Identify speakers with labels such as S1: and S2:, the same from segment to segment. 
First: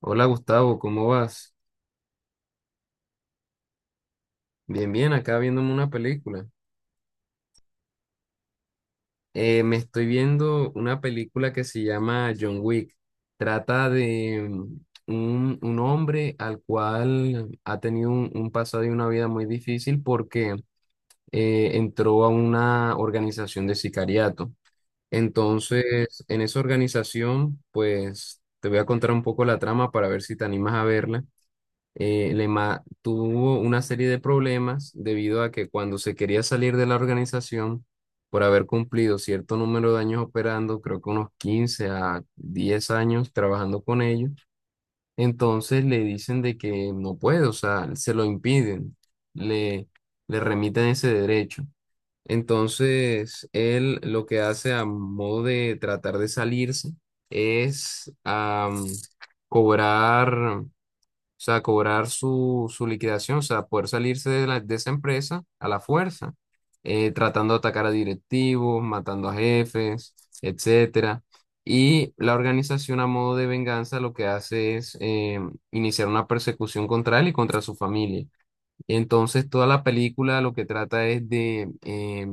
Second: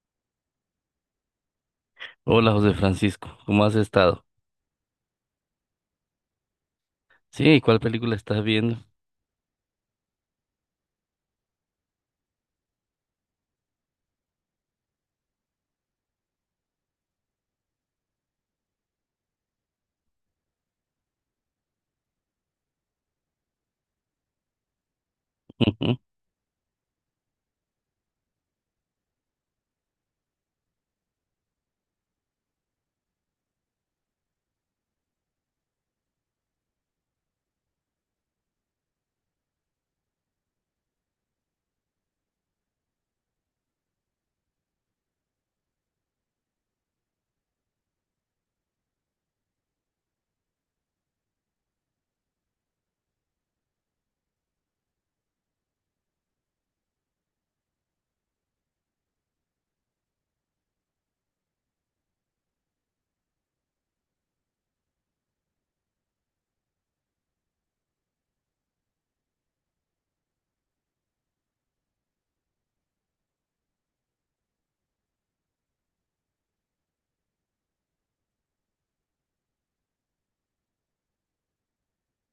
S1: Hola Gustavo, ¿cómo vas?
S2: Hola José Francisco, ¿cómo has estado?
S1: Bien, bien, acá viéndome una película.
S2: Sí, ¿y cuál película estás viendo?
S1: Me estoy viendo una película que se llama John Wick. Trata de un hombre al cual ha tenido un pasado y una vida muy difícil porque entró a una organización de sicariato.
S2: Ujú.
S1: Entonces, en esa organización, pues te voy a contar un poco la trama para ver si te animas a verla. Lema tuvo una serie de problemas debido a que cuando se quería salir de la organización, por haber cumplido cierto número de años operando, creo que unos 15 a 10 años trabajando con ellos, entonces le dicen de que no puede, o sea, se lo impiden, le, le remiten ese derecho. Entonces, él lo que hace a modo de tratar de salirse es cobrar, o sea, cobrar su liquidación, o sea, poder salirse de, de esa empresa a la fuerza, tratando de atacar a directivos, matando a jefes, etcétera. Y la organización a modo de venganza lo que hace es iniciar una persecución contra él y contra su familia. Entonces, toda la película lo que trata es de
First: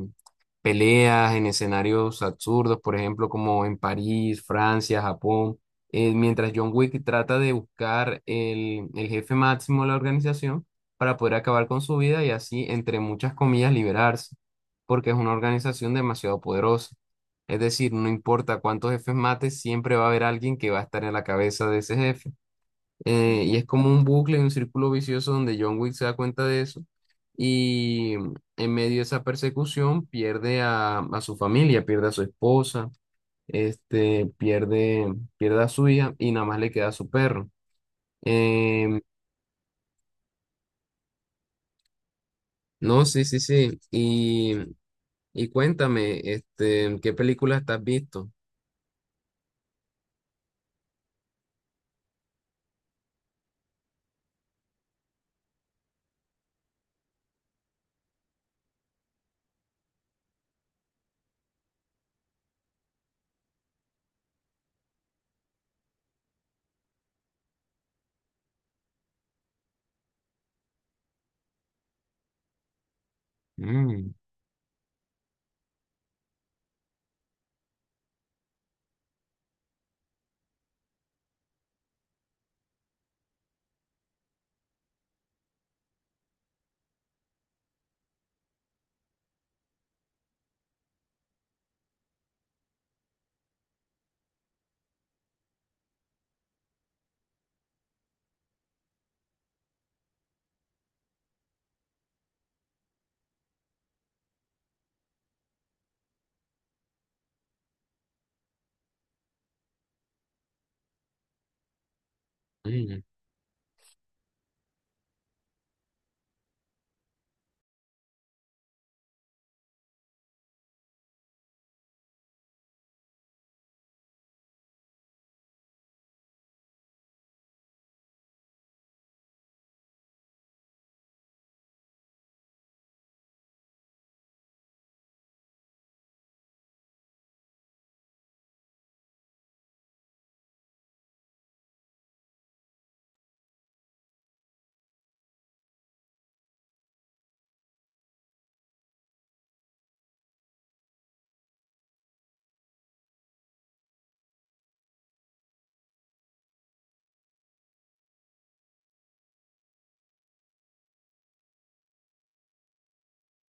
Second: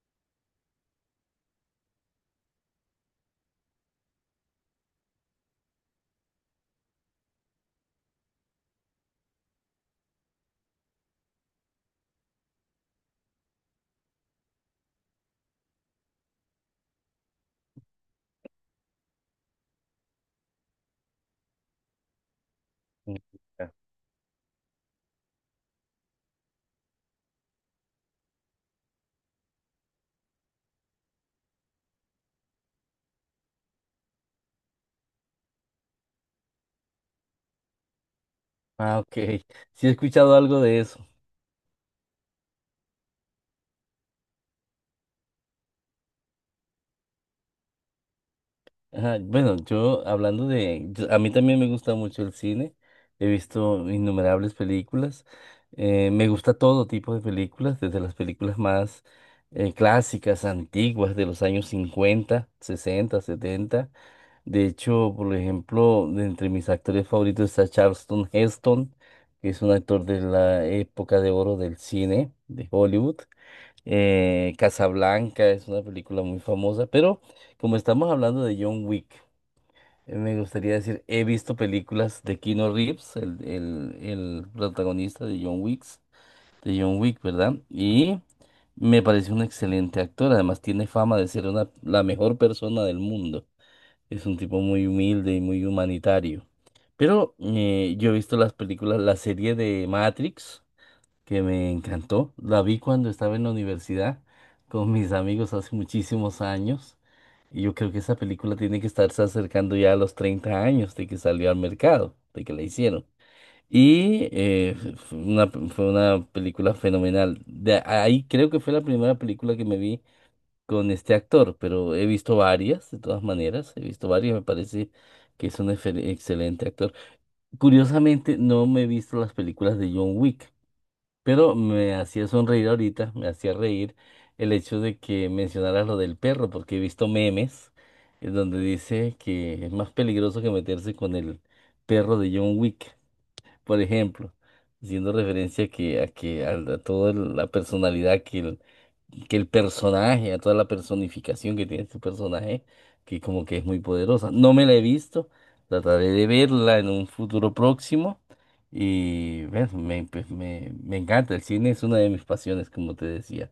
S1: peleas en escenarios absurdos, por ejemplo, como en París, Francia, Japón, mientras John Wick trata de buscar el jefe máximo de la organización para poder acabar con su vida y así, entre muchas comillas, liberarse, porque es una organización demasiado poderosa. Es decir, no importa cuántos jefes mates, siempre va a haber alguien que va a estar en la cabeza de ese jefe, y es como un bucle, un círculo vicioso donde John Wick se da cuenta de eso y en medio de esa persecución pierde a su familia, pierde a su esposa, este, pierde a su hija y nada más le queda a su perro.
S2: Ah,
S1: Em,
S2: ok. Sí, he escuchado algo de eso.
S1: no, sí, sí, sí. Y cuéntame, este, ¿qué películas te has visto?
S2: Ajá. Bueno, yo hablando de... yo- a mí también me gusta mucho el cine. He visto innumerables películas. Me gusta todo tipo de películas, desde las películas más clásicas, antiguas, de los años 50, 60, 70. De hecho, por ejemplo, de entre mis actores favoritos está Charlton Heston, que es un actor de la época de oro del cine de Hollywood.
S1: Mm,
S2: Casablanca es una película muy famosa, pero como estamos hablando de John Wick, me gustaría decir, he visto películas de Keanu Reeves, el protagonista de John Wick, ¿verdad? Y me parece un excelente actor, además tiene fama de ser la mejor persona del mundo. Es un tipo muy humilde y muy humanitario. Pero yo he visto las películas, la serie de Matrix, que me encantó. La vi cuando estaba en la universidad con mis amigos hace muchísimos años. Y yo creo que esa película tiene que estarse acercando ya a los 30 años de que salió al mercado, de que la
S1: mm,
S2: hicieron. Y fue una película fenomenal. De ahí creo que fue la primera película que me vi con este actor, pero he visto varias, de todas maneras, he visto varias, me parece que es un excelente actor. Curiosamente, no me he visto las películas de John Wick, pero me hacía sonreír ahorita, me hacía reír el hecho de que mencionaras lo del perro, porque he visto memes en donde dice que es más peligroso que meterse con el perro de John Wick, por ejemplo, haciendo referencia toda la personalidad que el personaje, a toda la personificación que tiene este personaje, que como que es muy poderosa. No me la he visto, trataré de verla en un futuro próximo. Y bueno, pues, me encanta, el cine es una de mis pasiones, como te decía.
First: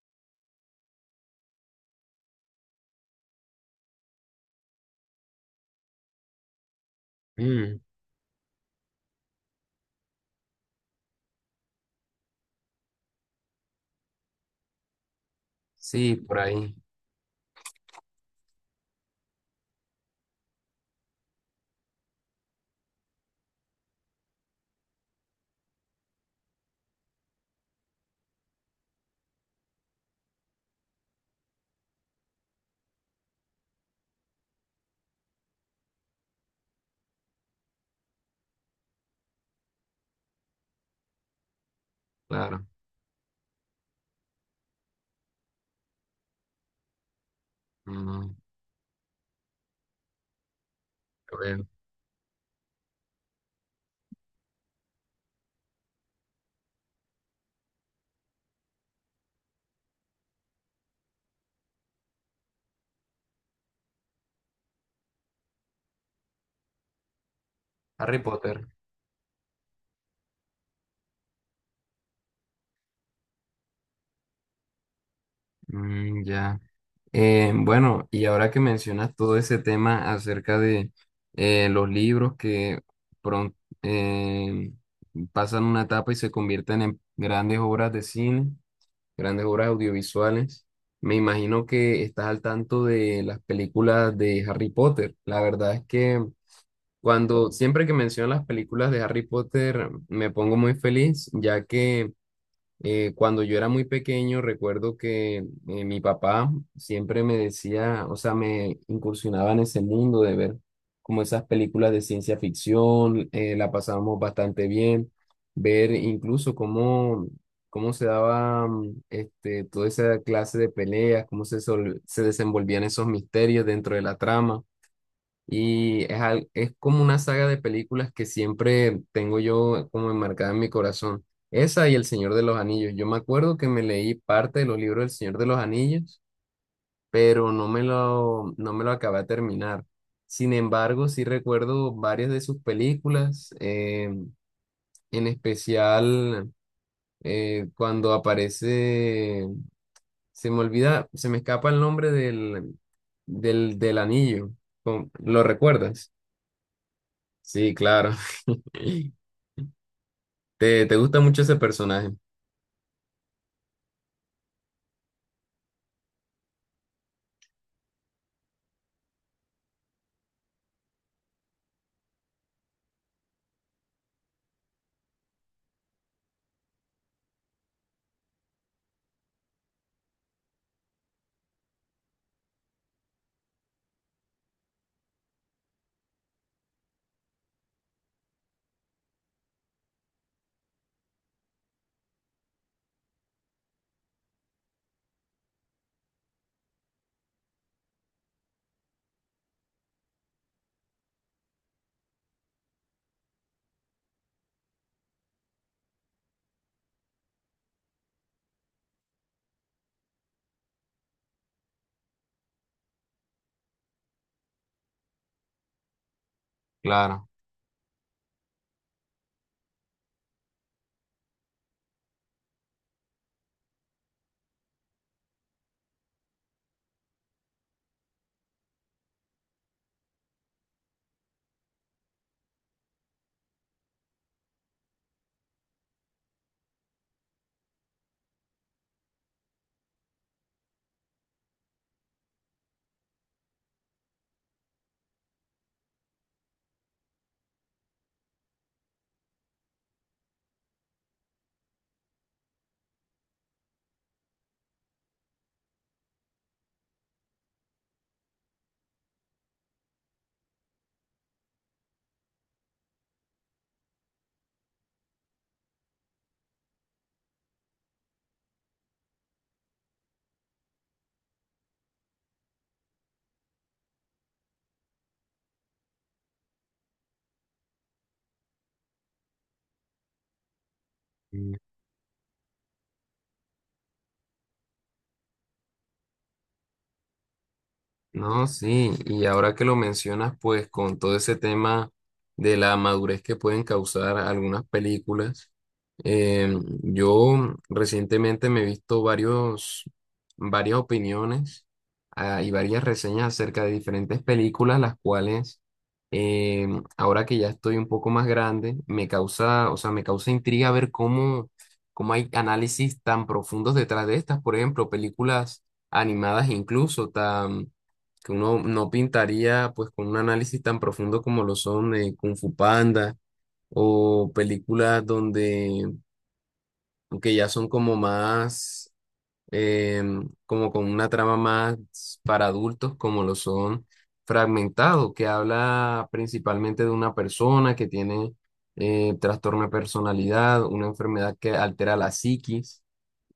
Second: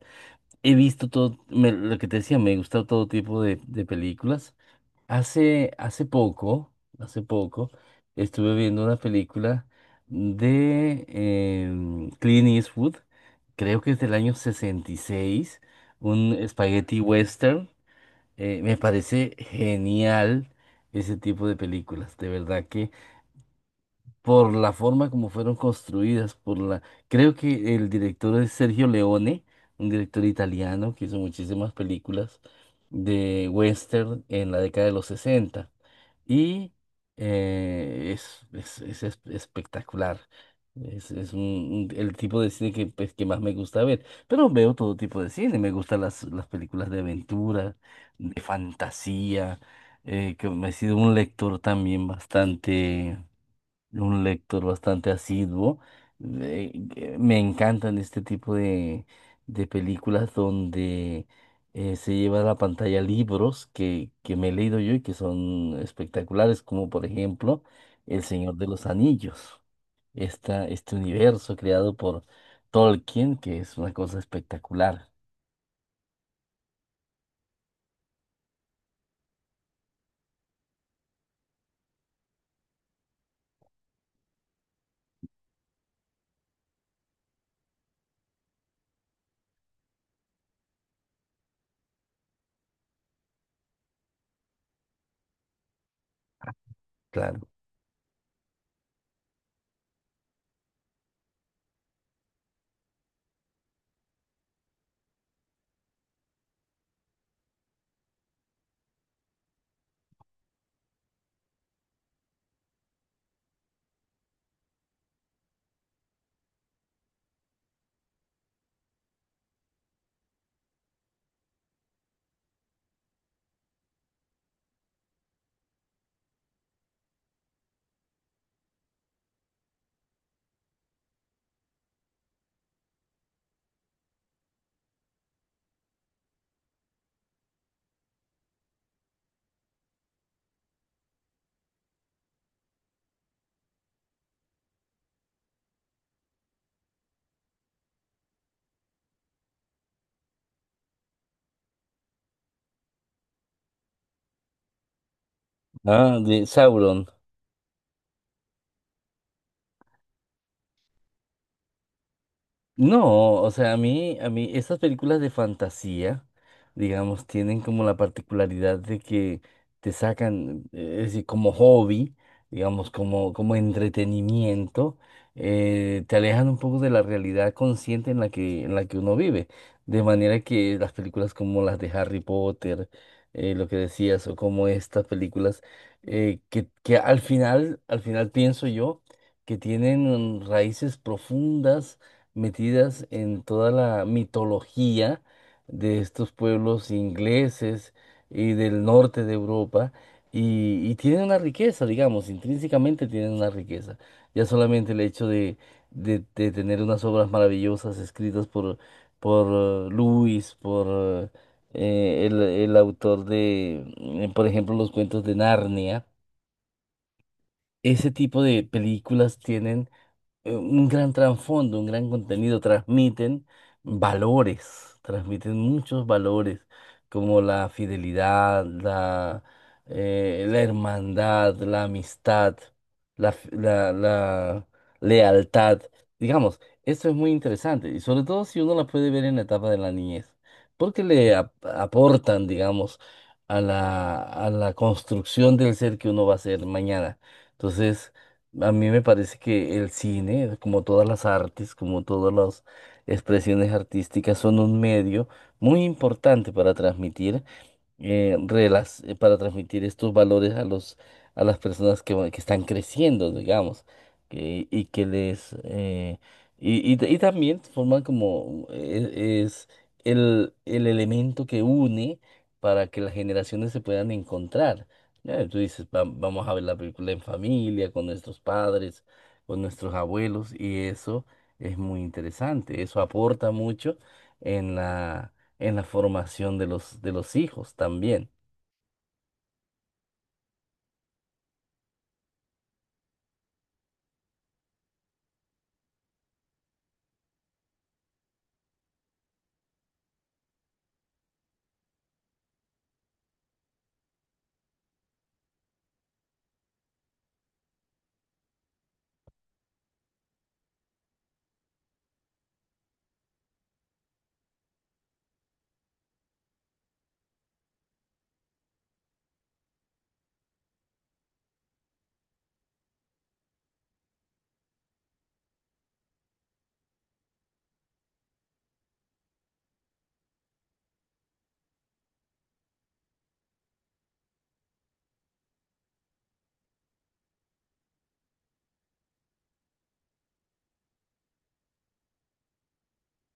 S2: He visto todo, lo que te decía, me gusta todo tipo de películas. Hace, hace poco, hace poco,
S1: mm.
S2: estuve viendo una película de Clint Eastwood, creo que es del año 66,
S1: Sí, por
S2: un
S1: ahí,
S2: spaghetti western. Me parece genial ese tipo de películas, de verdad que por la forma como fueron construidas, Creo que el director es Sergio Leone, un director italiano que hizo muchísimas películas de western en la década de los 60. Y espectacular. Es, es un- el tipo de
S1: claro.
S2: cine que, pues, que más me gusta ver, pero veo todo tipo de cine, me gustan las películas de aventura,
S1: Mm,
S2: de fantasía, que me he sido un
S1: a
S2: lector
S1: ver,
S2: también bastante un lector bastante asiduo. Que me encantan este tipo de películas donde se lleva a la pantalla libros que me he leído yo y que son espectaculares, como por ejemplo
S1: Harry
S2: El Señor
S1: Potter.
S2: de los Anillos, este universo creado por Tolkien, que es una cosa espectacular.
S1: Mm, ya. Bueno, y ahora que mencionas todo ese tema acerca de los libros que pron- eh, pasan una etapa y se convierten en grandes obras de cine, grandes obras audiovisuales, me imagino que estás al tanto de las películas de Harry Potter. La verdad es que
S2: Claro.
S1: cuando siempre que menciono las películas de Harry Potter me pongo muy feliz, ya que cuando yo era muy pequeño, recuerdo que mi papá siempre me decía, o sea, me incursionaba en ese mundo de ver como esas películas de ciencia ficción, la pasábamos bastante bien, ver incluso cómo se daba este, toda esa clase de peleas, cómo se desenvolvían esos misterios dentro de la trama. Y es, es como una saga de películas que siempre tengo yo como enmarcada en mi corazón. Esa y El Señor de los Anillos. Yo me acuerdo que me leí parte de los libros del Señor de los Anillos, pero no me lo acabé de terminar. Sin embargo, sí recuerdo varias de sus películas, en especial cuando aparece, se me olvida, se me escapa el nombre del anillo. ¿Lo recuerdas?
S2: Ah, de Sauron.
S1: Sí, claro. ¿Te gusta mucho ese personaje?
S2: No, o sea, esas películas de fantasía, digamos, tienen como la particularidad de que te sacan, es decir, como hobby, digamos, como entretenimiento, te alejan un poco de la realidad consciente en la que uno vive. De manera que las películas como las de Harry Potter, lo que decías, o como estas películas, que, que al final, pienso yo, que tienen raíces profundas metidas en toda la mitología de estos pueblos ingleses y del norte de Europa, y tienen una riqueza, digamos, intrínsecamente tienen una riqueza. Ya solamente el hecho de tener unas obras maravillosas escritas por Lewis, por el autor de, por ejemplo, los cuentos de Narnia.
S1: Claro.
S2: Ese tipo de películas tienen un gran trasfondo, un gran contenido, transmiten valores, transmiten muchos valores, como la fidelidad, la hermandad, la amistad, la lealtad. Digamos, eso es muy interesante, y sobre todo si uno la puede ver en la etapa de la niñez, porque le aportan, digamos, a la construcción del ser que uno va a ser mañana. Entonces, a mí me parece que el cine, como todas las artes, como todas las expresiones artísticas, son un medio muy importante para transmitir relas para transmitir estos valores a los a las personas que están creciendo, digamos, y que les y también forman como el elemento que une para que las generaciones se puedan encontrar. Ya, tú dices, Vamos a ver la película en familia, con nuestros padres, con nuestros abuelos", y eso es muy interesante, eso aporta mucho en la formación de los hijos también.
S1: No, sí, y ahora que lo mencionas, pues con todo ese tema de la madurez que pueden causar algunas películas, eh, yo recientemente me he visto varias opiniones, ah, y varias reseñas acerca de diferentes películas, las cuales eh, ahora que ya estoy un poco más grande, me causa, o sea, me causa intriga ver cómo hay análisis tan profundos detrás de estas, por ejemplo, películas animadas incluso, tan que uno no pintaría pues con un análisis tan profundo como lo son Kung Fu Panda o películas donde que ya son como más como con una trama más para adultos, como lo son Fragmentado, que habla principalmente de una persona que tiene trastorno de personalidad, una enfermedad que altera la psiquis,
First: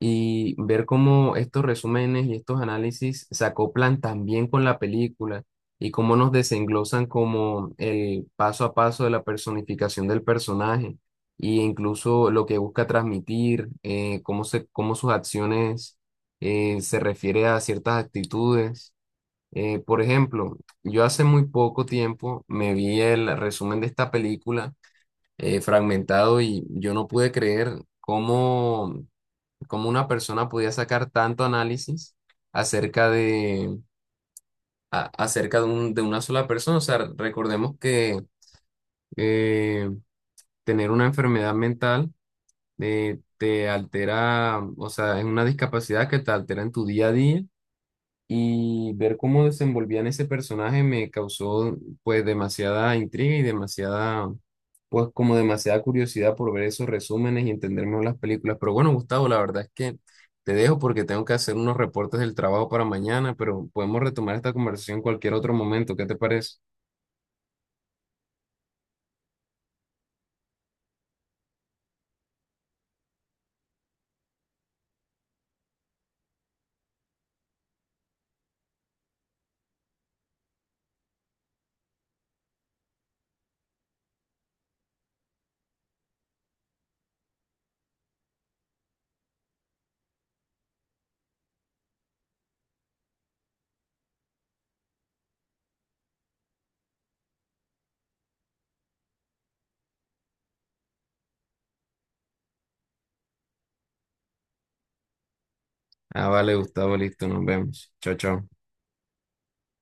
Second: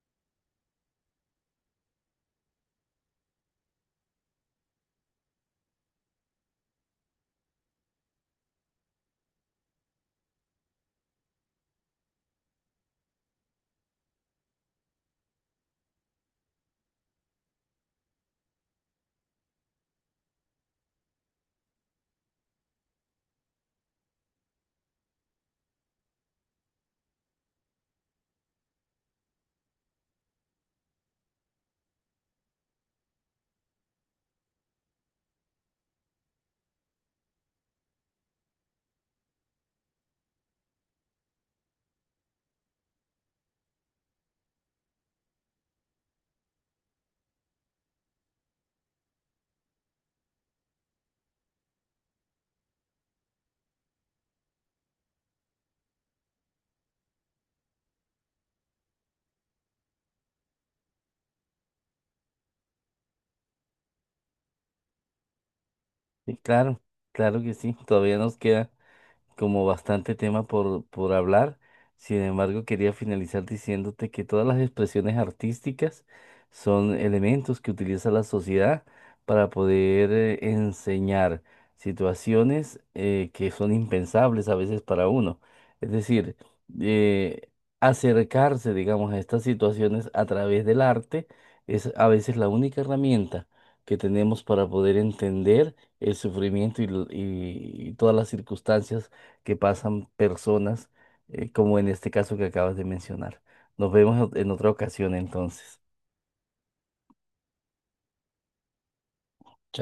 S1: y ver cómo estos resúmenes y estos análisis se acoplan también con la película. Y cómo nos desenglosan como el paso a paso de la personificación del personaje e incluso lo que busca transmitir, cómo sus acciones se refiere a ciertas actitudes. Por ejemplo, yo hace muy poco tiempo me vi el resumen de esta película fragmentado y yo no pude creer cómo una persona podía sacar tanto análisis acerca de, acerca de una sola persona. O sea, recordemos que eh, tener una enfermedad mental te altera, o sea, es una discapacidad que te altera en tu día a día y ver cómo desenvolvían ese personaje me causó pues demasiada intriga y demasiada, pues como demasiada curiosidad por ver esos resúmenes y entender mejor las películas. Pero bueno, Gustavo, la verdad es que te dejo porque tengo que hacer unos reportes del trabajo para mañana, pero podemos retomar esta conversación en cualquier otro momento. ¿Qué te
S2: Sí,
S1: parece?
S2: claro, claro que sí, todavía nos queda como bastante tema por hablar. Sin embargo, quería finalizar diciéndote que todas las expresiones artísticas son elementos que utiliza la sociedad para poder enseñar situaciones que son impensables a veces para uno. Es decir, eh, acercarse, digamos, a estas situaciones a través del arte es a veces la única herramienta que tenemos para poder entender el sufrimiento y todas las circunstancias que pasan personas, como en este caso que acabas de mencionar. Nos vemos en otra ocasión entonces.
S1: Ah, vale, Gustavo, listo, nos vemos. Chao, chao.